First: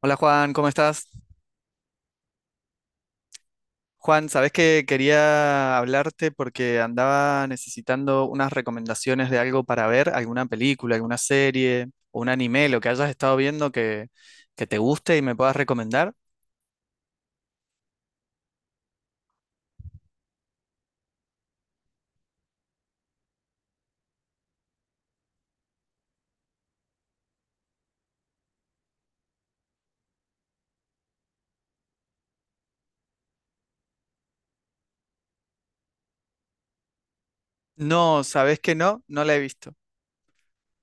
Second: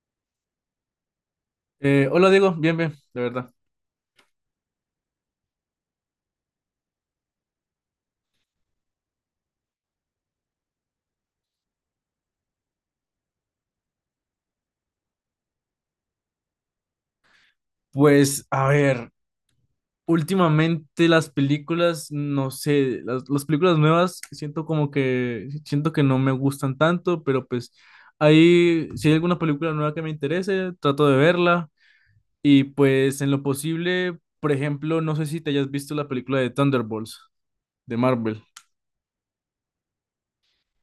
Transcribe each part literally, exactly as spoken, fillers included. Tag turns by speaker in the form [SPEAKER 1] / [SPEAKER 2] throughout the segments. [SPEAKER 1] Hola Juan, ¿cómo estás?
[SPEAKER 2] Eh, hola Diego, bien, bien, de verdad.
[SPEAKER 1] Juan, sabes que quería hablarte porque andaba necesitando unas recomendaciones de algo para ver, alguna película, alguna serie o un anime, lo que hayas estado viendo que, que te guste y me puedas recomendar.
[SPEAKER 2] Pues, a ver, últimamente las películas, no sé, las, las películas nuevas, siento como que, siento que no me gustan tanto, pero pues ahí, si hay alguna película nueva que me interese, trato de verla. Y pues en lo posible, por ejemplo, no sé si te hayas visto la película de Thunderbolts de
[SPEAKER 1] No,
[SPEAKER 2] Marvel.
[SPEAKER 1] sabes que no, no la he visto.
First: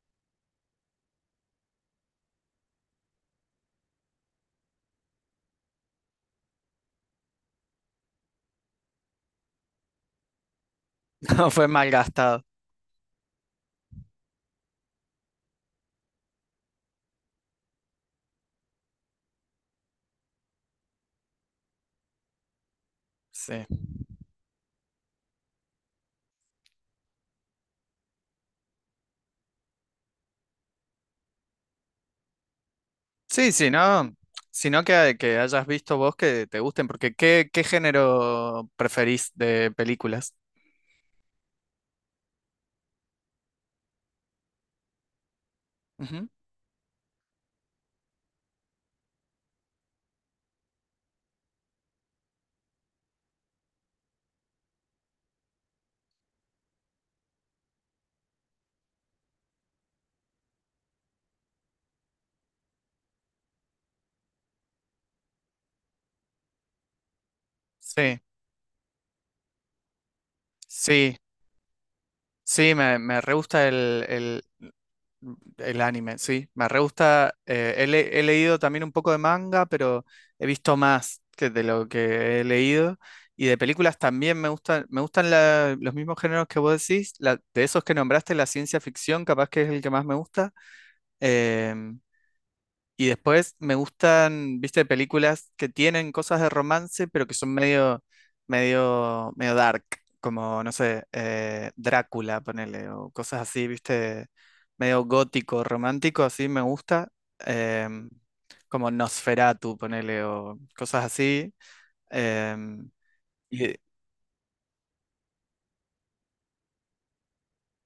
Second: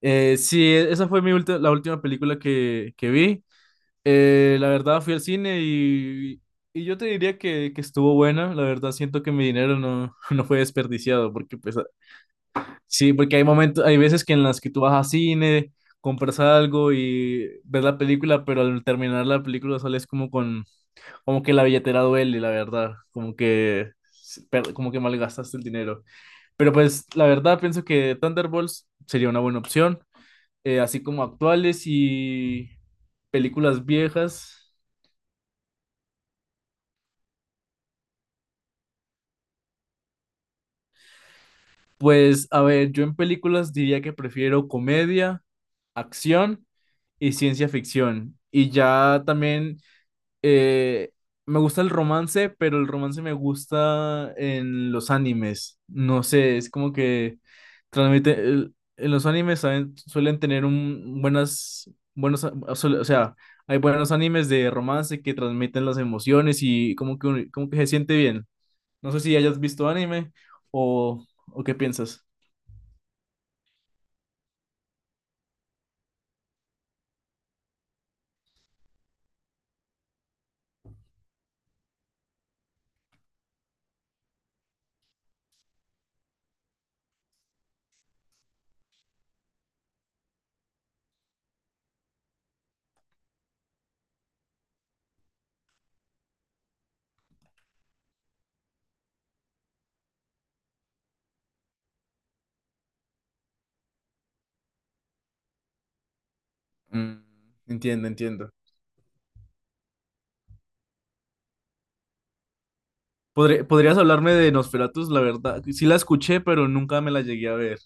[SPEAKER 2] Eh, sí, esa fue mi ulti- la última película que, que vi. Eh, la verdad fui al cine y, y yo te diría que, que estuvo buena. La verdad siento que mi dinero no, no fue desperdiciado
[SPEAKER 1] No,
[SPEAKER 2] porque
[SPEAKER 1] fue
[SPEAKER 2] pues a-
[SPEAKER 1] malgastado.
[SPEAKER 2] sí, porque hay momentos, hay veces que en las que tú vas al cine, compras algo y ves la película, pero al terminar la película sales como con, como que la billetera duele, la verdad, como
[SPEAKER 1] Sí.
[SPEAKER 2] que s- per- como que malgastaste el dinero. Pero pues la verdad pienso que Thunderbolts sería una buena opción, eh, así como actuales y
[SPEAKER 1] Sí, sí,
[SPEAKER 2] películas
[SPEAKER 1] no.
[SPEAKER 2] viejas.
[SPEAKER 1] Sino que, que hayas visto vos que te gusten, porque ¿qué, qué género preferís de películas?
[SPEAKER 2] Pues, a ver, yo en películas diría que prefiero comedia,
[SPEAKER 1] Ujú.
[SPEAKER 2] acción y ciencia ficción. Y ya también eh, me gusta el romance, pero el romance me gusta en los animes. No sé, es como que transmite. El- en los animes saben- suelen tener un, buenas, buenos, a- suele- o sea, hay buenos animes de romance que transmiten las emociones y como que, un- como que se siente
[SPEAKER 1] Sí,
[SPEAKER 2] bien. No sé si hayas visto anime
[SPEAKER 1] sí,
[SPEAKER 2] o, o qué piensas.
[SPEAKER 1] sí, me, me re gusta el, el El anime, sí. Me re gusta. Eh, he, le- he leído también un poco de manga, pero he visto más que de lo que he leído. Y de películas también me gustan, me gustan la- los mismos géneros que vos decís. La- de esos que nombraste, la ciencia ficción, capaz que es el que más me gusta. Em, y después me gustan, viste, películas que tienen cosas de romance, pero que son medio, medio, medio dark, como, no sé, eh, Drácula, ponele, o cosas así, viste, medio gótico, romántico, así me gusta,
[SPEAKER 2] Mm, Entiendo,
[SPEAKER 1] em,
[SPEAKER 2] entiendo.
[SPEAKER 1] como Nosferatu, ponele, o cosas así. em,
[SPEAKER 2] Podré-
[SPEAKER 1] y,
[SPEAKER 2] ¿podrías hablarme de Nosferatus? La verdad, sí la escuché, pero nunca me la llegué a ver.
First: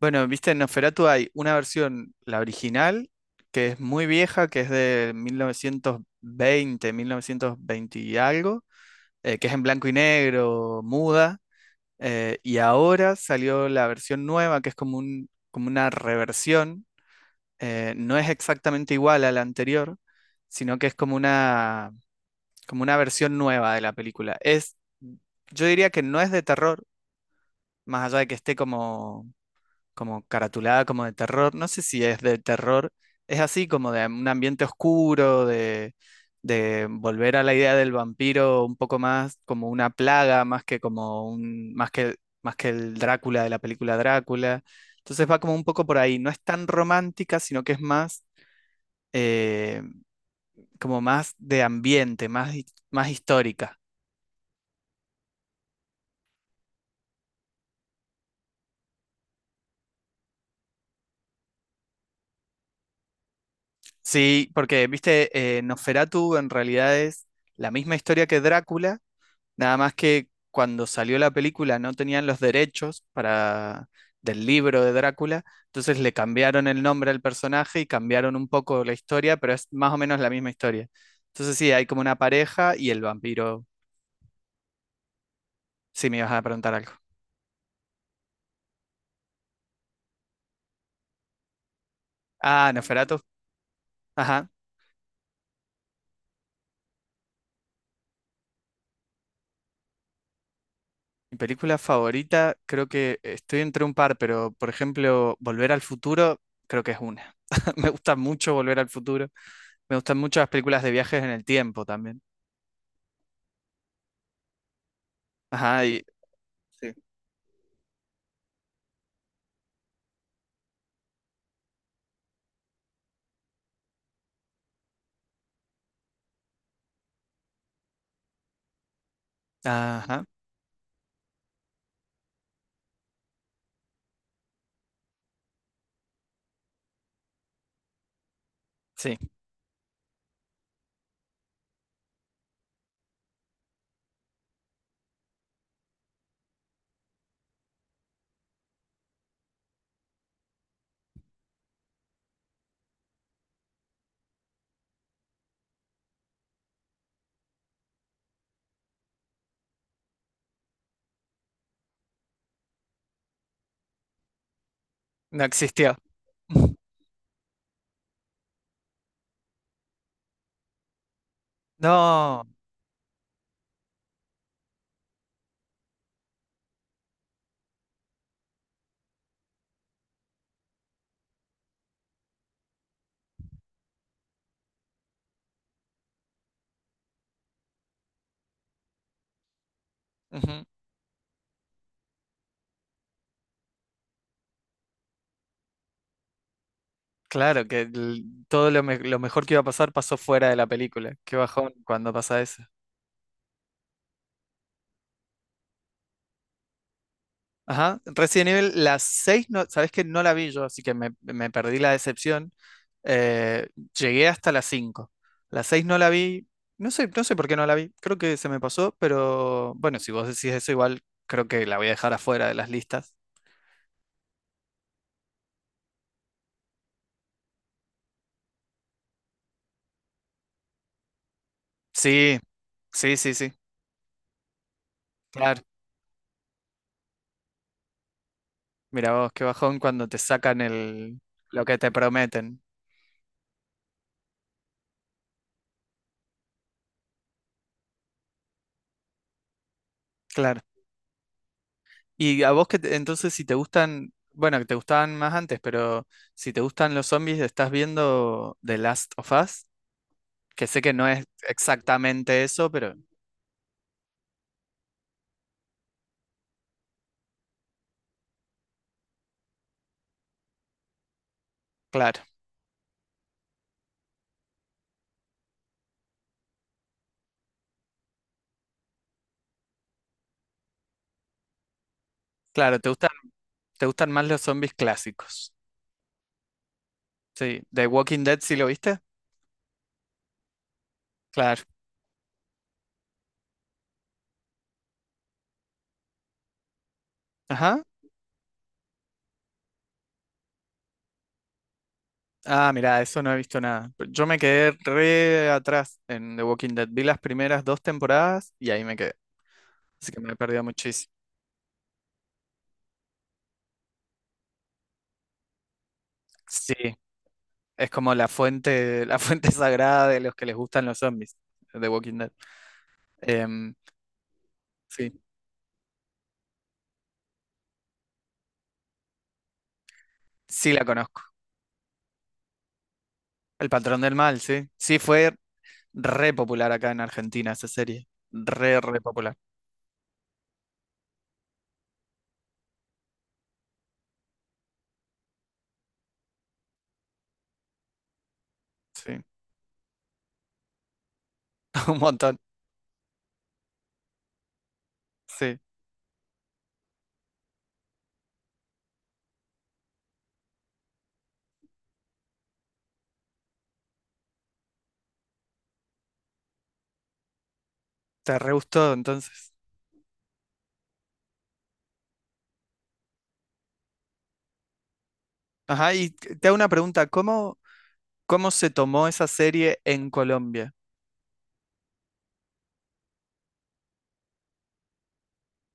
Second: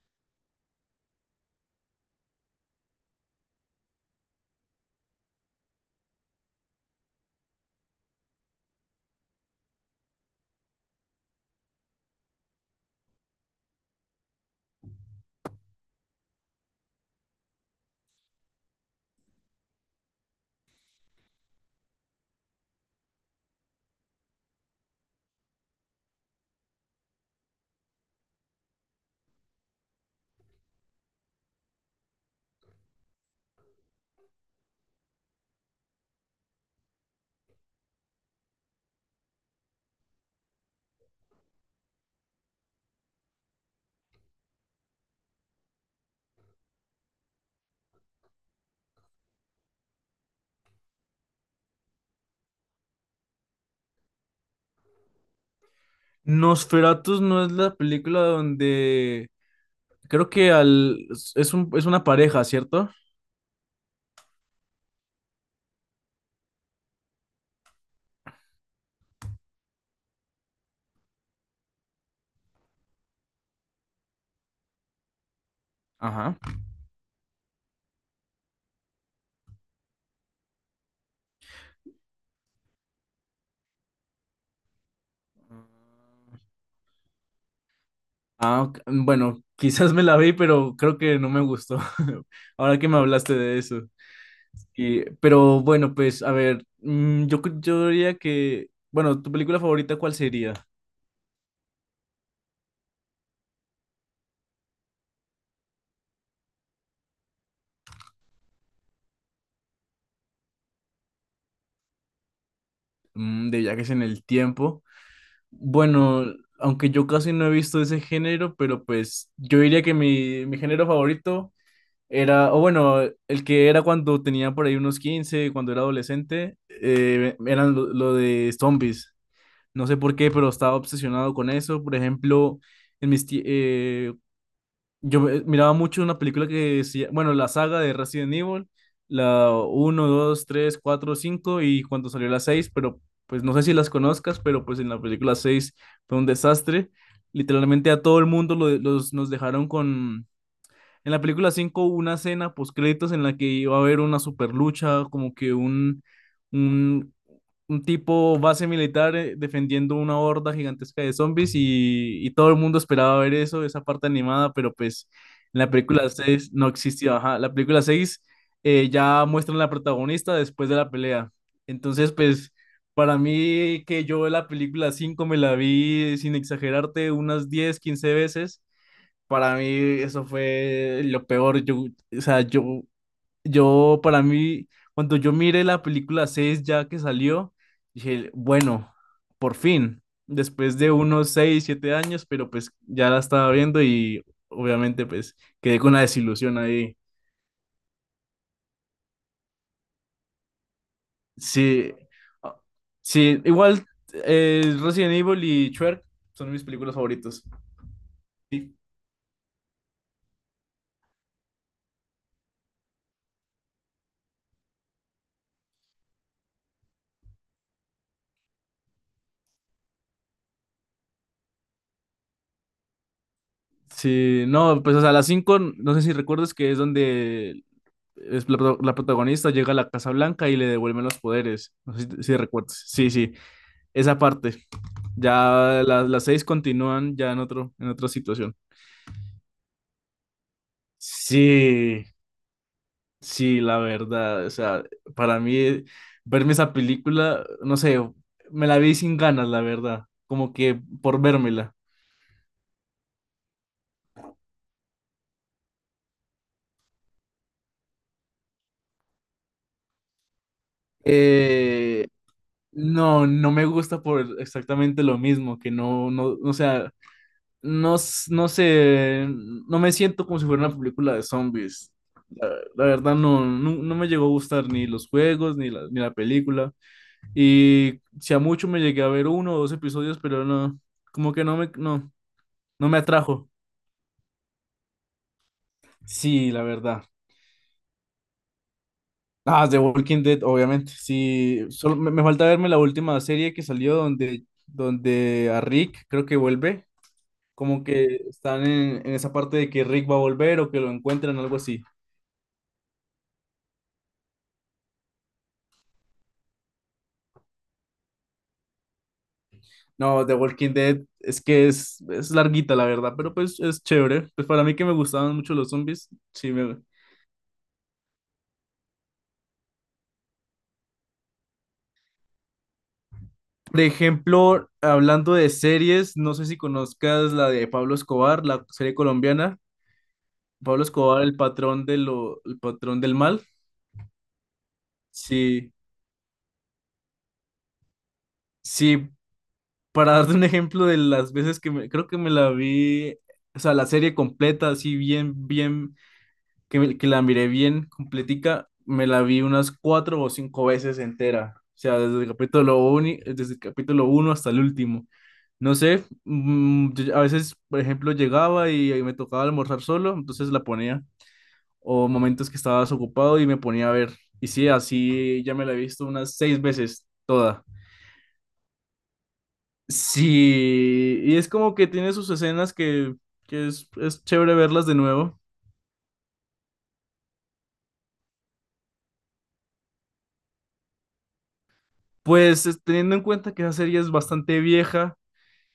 [SPEAKER 1] bueno, viste, en Nosferatu hay una versión, la original, que es muy vieja, que es de mil novecientos veinte, mil novecientos veinte y algo eh, que es en blanco y negro, muda, eh, y ahora salió la versión nueva, que es como un, como una reversión, eh, no es exactamente igual a la anterior, sino que es como una, como una versión nueva de la película. Es, yo diría que no es de terror, más allá de que esté como como caratulada como de terror, no sé si es de terror, es así como de un ambiente oscuro, de, de volver a la idea del vampiro un poco más como una plaga, más que como un, más que, más que el Drácula de la película Drácula. Entonces va como un poco por ahí, no es tan romántica, sino que es más eh, como más de ambiente, más, hi- más histórica.
[SPEAKER 2] Nosferatus no es la película donde creo que al es un es una pareja, ¿cierto?
[SPEAKER 1] Sí, porque, viste, eh, Nosferatu en realidad es la misma historia que Drácula. Nada más que cuando salió la película no tenían los derechos para del libro de Drácula, entonces le
[SPEAKER 2] Ajá.
[SPEAKER 1] cambiaron el nombre al personaje y cambiaron un poco la historia, pero es más o menos la misma historia. Entonces sí, hay como una pareja y el vampiro. Sí, me ibas a preguntar algo.
[SPEAKER 2] Ah, ok, bueno, quizás me la vi, pero creo que no me gustó.
[SPEAKER 1] Ah,
[SPEAKER 2] Ahora que me
[SPEAKER 1] Nosferatu.
[SPEAKER 2] hablaste de eso.
[SPEAKER 1] Ajá.
[SPEAKER 2] Y, pero bueno, pues a ver, mm, yo, cre- yo diría que, bueno, ¿tu película favorita cuál sería?
[SPEAKER 1] Mi película favorita, creo que estoy entre un par, pero por ejemplo, Volver al Futuro, creo que es una. Me gusta mucho Volver al Futuro. Me gustan mucho las películas de viajes en el tiempo también.
[SPEAKER 2] Mm, de viajes en el tiempo.
[SPEAKER 1] Ajá, y,
[SPEAKER 2] Bueno, aunque
[SPEAKER 1] sí.
[SPEAKER 2] yo casi no he visto ese género, pero pues yo diría que mi, mi género favorito era, o bueno, el que era cuando tenía por ahí unos quince cuando era adolescente, eh, eran lo, lo de zombies. No sé por
[SPEAKER 1] Ajá.
[SPEAKER 2] qué, pero estaba obsesionado con eso. Por ejemplo, en mis tie- eh, yo ve- miraba mucho una película que decía bueno, la saga de Resident Evil,
[SPEAKER 1] Sí,
[SPEAKER 2] la uno dos tres cuatro cinco y cuando salió la seis, pero pues no sé si las conozcas, pero pues en la película seis fue un desastre. Literalmente a todo el mundo lo los, nos dejaron con... En la película cinco hubo una escena post créditos en la que iba a haber una super lucha, como que un, un un tipo base militar eh, defendiendo una horda gigantesca de zombies y, y todo el mundo esperaba ver eso, esa parte animada, pero pues
[SPEAKER 1] no
[SPEAKER 2] en la
[SPEAKER 1] existió.
[SPEAKER 2] película seis no existió. Ajá. La película seis eh, ya muestran la protagonista después de la pelea. Entonces,
[SPEAKER 1] No,
[SPEAKER 2] pues para mí que yo la película cinco me la vi sin exagerarte unas diez quince veces. Para mí eso fue lo peor. Yo, o sea, yo yo, para mí, cuando yo miré la película seis ya que salió, dije, bueno, por fin,
[SPEAKER 1] ujú.
[SPEAKER 2] después de unos seis siete años, pero pues ya la estaba viendo y obviamente pues quedé con la desilusión ahí.
[SPEAKER 1] Claro, que el- todo lo, me- lo mejor que iba a pasar pasó fuera de la película. Qué bajón
[SPEAKER 2] Sí,
[SPEAKER 1] cuando pasa
[SPEAKER 2] ah,
[SPEAKER 1] eso.
[SPEAKER 2] sí, igual eh, Resident Evil y Shrek son mis películas favoritas.
[SPEAKER 1] Ajá, Resident Evil,
[SPEAKER 2] Sí,
[SPEAKER 1] las seis, no, sabes que no la vi yo, así que me, me perdí la decepción. Eh, Llegué hasta las cinco. Las seis no la vi, no sé, no sé por qué no la vi, creo que se me pasó, pero bueno, si vos decís eso, igual creo que la voy a dejar afuera de las listas.
[SPEAKER 2] sí, no, pues o sea, las cinco no sé si recuerdas que es donde es la, pro- la protagonista llega a la Casa Blanca y le devuelven los poderes. No sé si, si
[SPEAKER 1] Sí,
[SPEAKER 2] recuerdas. Sí,
[SPEAKER 1] sí,
[SPEAKER 2] sí.
[SPEAKER 1] sí, sí.
[SPEAKER 2] Esa parte.
[SPEAKER 1] Claro.
[SPEAKER 2] Ya la- las seis continúan ya en otro, en otra situación.
[SPEAKER 1] Mira vos, qué bajón cuando te sacan el lo que te
[SPEAKER 2] Sí,
[SPEAKER 1] prometen.
[SPEAKER 2] sí, la verdad. O sea, para mí, verme esa película, no sé, me la vi sin ganas, la verdad. Como
[SPEAKER 1] Claro.
[SPEAKER 2] que por vérmela.
[SPEAKER 1] Y a vos que te- entonces si te gustan, bueno, que te gustaban más antes, pero si te gustan los zombies, estás viendo The Last of Us, que sé que no es
[SPEAKER 2] Eh,
[SPEAKER 1] exactamente eso, pero
[SPEAKER 2] no, no me gusta por exactamente lo mismo, que no, no, o sea, no, s- no sé, no me siento como si fuera una película de zombies.
[SPEAKER 1] claro,
[SPEAKER 2] La verdad no, no, no me llegó a gustar ni los juegos, ni la, ni la película. Y si a mucho me llegué a ver uno o dos episodios, pero no, como que no me, no,
[SPEAKER 1] claro, te
[SPEAKER 2] no me
[SPEAKER 1] gustan,
[SPEAKER 2] atrajo.
[SPEAKER 1] te gustan más los zombies clásicos.
[SPEAKER 2] Sí, la verdad.
[SPEAKER 1] Sí, The Walking Dead, ¿sí lo viste?
[SPEAKER 2] Ah, The Walking Dead, obviamente.
[SPEAKER 1] Claro.
[SPEAKER 2] Sí, solo me, me falta verme la última serie que salió donde, donde a Rick creo que vuelve.
[SPEAKER 1] Ajá.
[SPEAKER 2] Como que están en, en esa parte de que Rick va a volver o que lo encuentran, algo así.
[SPEAKER 1] Ah, mira, eso no he visto nada. Pero yo me quedé re atrás en The Walking Dead. Vi las primeras dos temporadas y ahí me quedé. Así que
[SPEAKER 2] No,
[SPEAKER 1] me
[SPEAKER 2] The
[SPEAKER 1] he perdido
[SPEAKER 2] Walking Dead
[SPEAKER 1] muchísimo.
[SPEAKER 2] es que es, es larguita, la verdad, pero pues es chévere. Pues para mí que me gustaban mucho los zombies, sí, me,
[SPEAKER 1] Sí, es como la fuente, la fuente sagrada de los que les gustan los zombies, de Walking Dead. Em,
[SPEAKER 2] por ejemplo,
[SPEAKER 1] sí,
[SPEAKER 2] hablando de series, no sé si conozcas la de Pablo Escobar, la serie colombiana.
[SPEAKER 1] sí
[SPEAKER 2] Pablo
[SPEAKER 1] la conozco.
[SPEAKER 2] Escobar, el patrón de lo, el patrón del mal.
[SPEAKER 1] El patrón del mal, sí. Sí, fue
[SPEAKER 2] Sí,
[SPEAKER 1] re popular acá en Argentina esa serie. Re, re
[SPEAKER 2] sí,
[SPEAKER 1] popular.
[SPEAKER 2] para darte un ejemplo de las veces que me, creo que me la vi, o sea, la serie completa, así bien, bien que, me- que la miré bien completica, me
[SPEAKER 1] Sí,
[SPEAKER 2] la vi unas cuatro o cinco veces entera. O
[SPEAKER 1] un
[SPEAKER 2] sea, desde el
[SPEAKER 1] montón.
[SPEAKER 2] capítulo uno, desde el capítulo uno hasta el último.
[SPEAKER 1] Sí,
[SPEAKER 2] No sé, mm, yo- a veces, por ejemplo, llegaba y, y me tocaba almorzar solo, entonces la ponía. O momentos que estaba desocupado y me ponía a ver. Y sí, así ya me la he visto unas seis veces toda.
[SPEAKER 1] te re gustó entonces.
[SPEAKER 2] Sí, y es como que tiene sus escenas que, que es, es chévere verlas de nuevo.
[SPEAKER 1] Ajá, y te te hago una pregunta, ¿cómo, ¿cómo se tomó esa serie en Colombia?
[SPEAKER 2] Pues es- teniendo en cuenta que esa serie es bastante vieja,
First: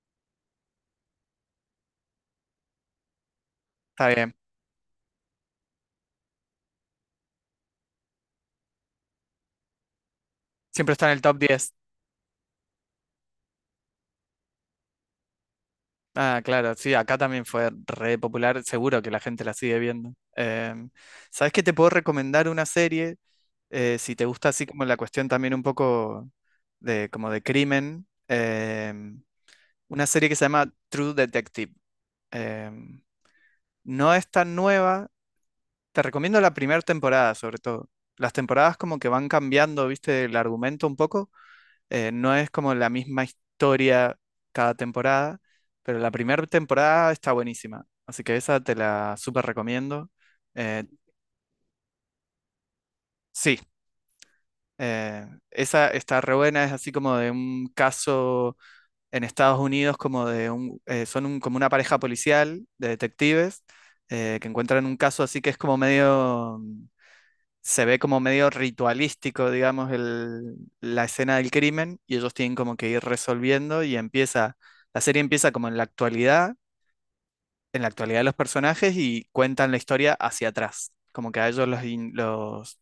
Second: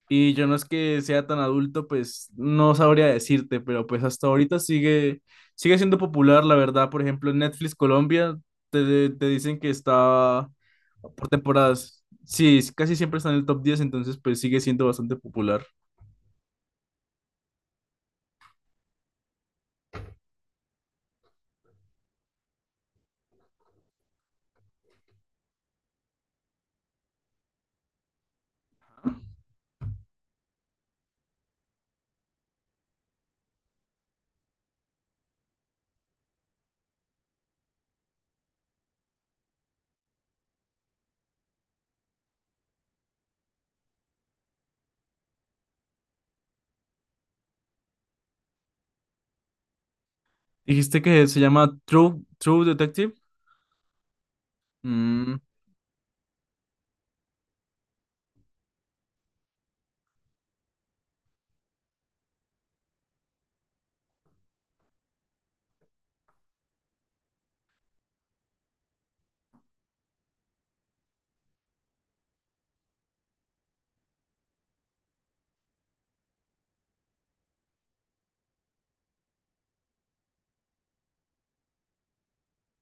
[SPEAKER 2] y yo no es que sea tan adulto, pues no sabría decirte, pero pues
[SPEAKER 1] Está
[SPEAKER 2] hasta
[SPEAKER 1] bien,
[SPEAKER 2] ahorita sigue, sigue siendo popular, la verdad. Por ejemplo, en Netflix Colombia te, te dicen que está
[SPEAKER 1] siempre está en el
[SPEAKER 2] por
[SPEAKER 1] top diez.
[SPEAKER 2] temporadas. Sí, es- casi siempre está en el top diez, entonces pues sigue siendo bastante popular.
[SPEAKER 1] Ah, claro, sí, acá también fue re popular, seguro que la gente la sigue viendo. Em, ¿sabes qué? Te puedo recomendar una serie, eh, si te gusta así como la cuestión también un poco de como de crimen, em, una serie que se llama True Detective. Em, no es tan nueva, te recomiendo la primera temporada sobre todo. Las temporadas como que van cambiando, viste, el argumento un poco, eh, no es como la misma historia cada temporada, pero la primera temporada está buenísima. Así que esa te la súper recomiendo. Eh,
[SPEAKER 2] Dijiste que se llama True, True Detective.
[SPEAKER 1] sí, eh,
[SPEAKER 2] Mm,
[SPEAKER 1] esa está re buena, es así como de un caso en Estados Unidos, como de un, eh, son un- como una pareja policial de detectives eh, que encuentran un caso así que es como medio se ve como medio ritualístico, digamos, el- la escena del crimen y ellos tienen como que ir resolviendo y empieza, la serie empieza como en la actualidad, en la actualidad de los personajes y cuentan la historia hacia atrás, como que a ellos los, in- los,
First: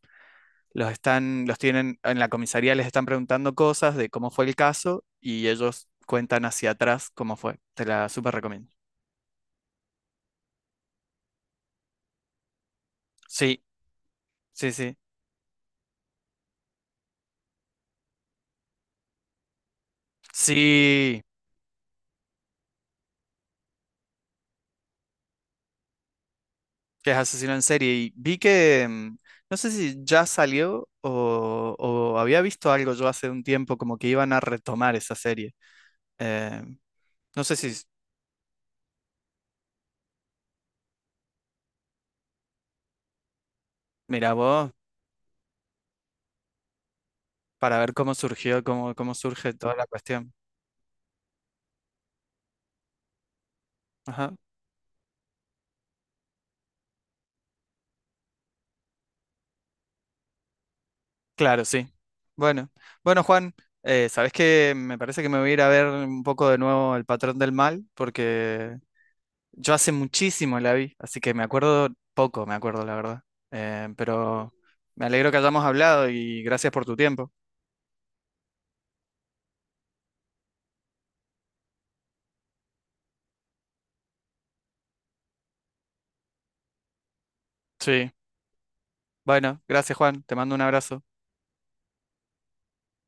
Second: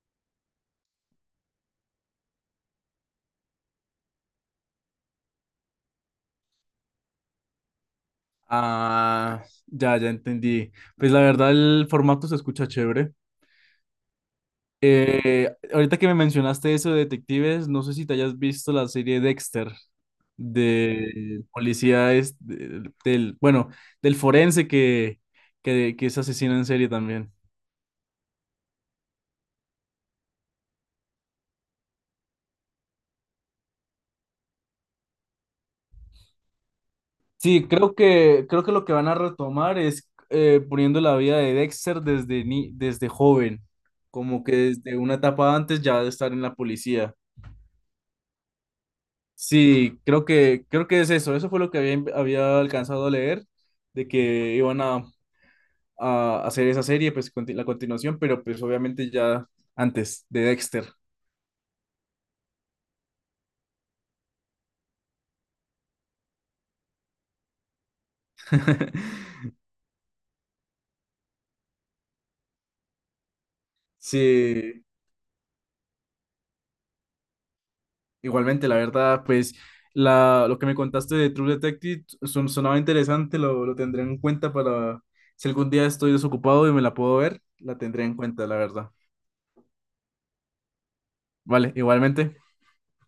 [SPEAKER 1] los están, los tienen en la comisaría, les están preguntando cosas de cómo fue el caso y ellos cuentan hacia atrás cómo fue. Te la súper recomiendo.
[SPEAKER 2] ah, ya, ya entendí. Pues la verdad el formato se escucha chévere.
[SPEAKER 1] Sí, sí, sí.
[SPEAKER 2] Eh, ahorita que me mencionaste eso de detectives, no sé si te hayas visto la serie Dexter
[SPEAKER 1] Sí.
[SPEAKER 2] de policía es del, del- bueno, del forense que, que, que es asesino en serie
[SPEAKER 1] Que es
[SPEAKER 2] también.
[SPEAKER 1] asesino en serie. Y vi que, mm, no sé si ya salió o, o había visto algo yo hace un tiempo como que iban a retomar esa serie. Eh, no sé
[SPEAKER 2] Sí,
[SPEAKER 1] si, s-
[SPEAKER 2] creo que creo que lo que van a retomar es eh, poniendo la vida de Dexter desde ni, desde joven,
[SPEAKER 1] mira
[SPEAKER 2] como que
[SPEAKER 1] vos,
[SPEAKER 2] desde una etapa antes ya de estar en la policía.
[SPEAKER 1] para ver cómo surgió, cómo, cómo surge toda la
[SPEAKER 2] Sí, creo
[SPEAKER 1] cuestión.
[SPEAKER 2] que creo que es eso, eso fue lo que había había alcanzado a leer de
[SPEAKER 1] Ajá.
[SPEAKER 2] que iban a a hacer esa serie, pues conti- la continuación, pero pues obviamente ya antes de Dexter.
[SPEAKER 1] Claro, sí. Bueno, bueno, Juan, eh, ¿sabés qué? Me parece que me voy a ir a ver un poco de nuevo El Patrón del Mal porque yo hace muchísimo la vi, así que me acuerdo poco, me acuerdo la verdad. Eh, pero
[SPEAKER 2] Sí,
[SPEAKER 1] me alegro que hayamos hablado y gracias por tu tiempo.
[SPEAKER 2] igualmente, la verdad, pues la, lo que me contaste de True Detective son, sonaba interesante, lo, lo tendré en cuenta para si algún día estoy desocupado y me la puedo ver, la tendré
[SPEAKER 1] Sí,
[SPEAKER 2] en cuenta, la verdad.
[SPEAKER 1] bueno, gracias Juan, te mando un abrazo.
[SPEAKER 2] Vale, igualmente.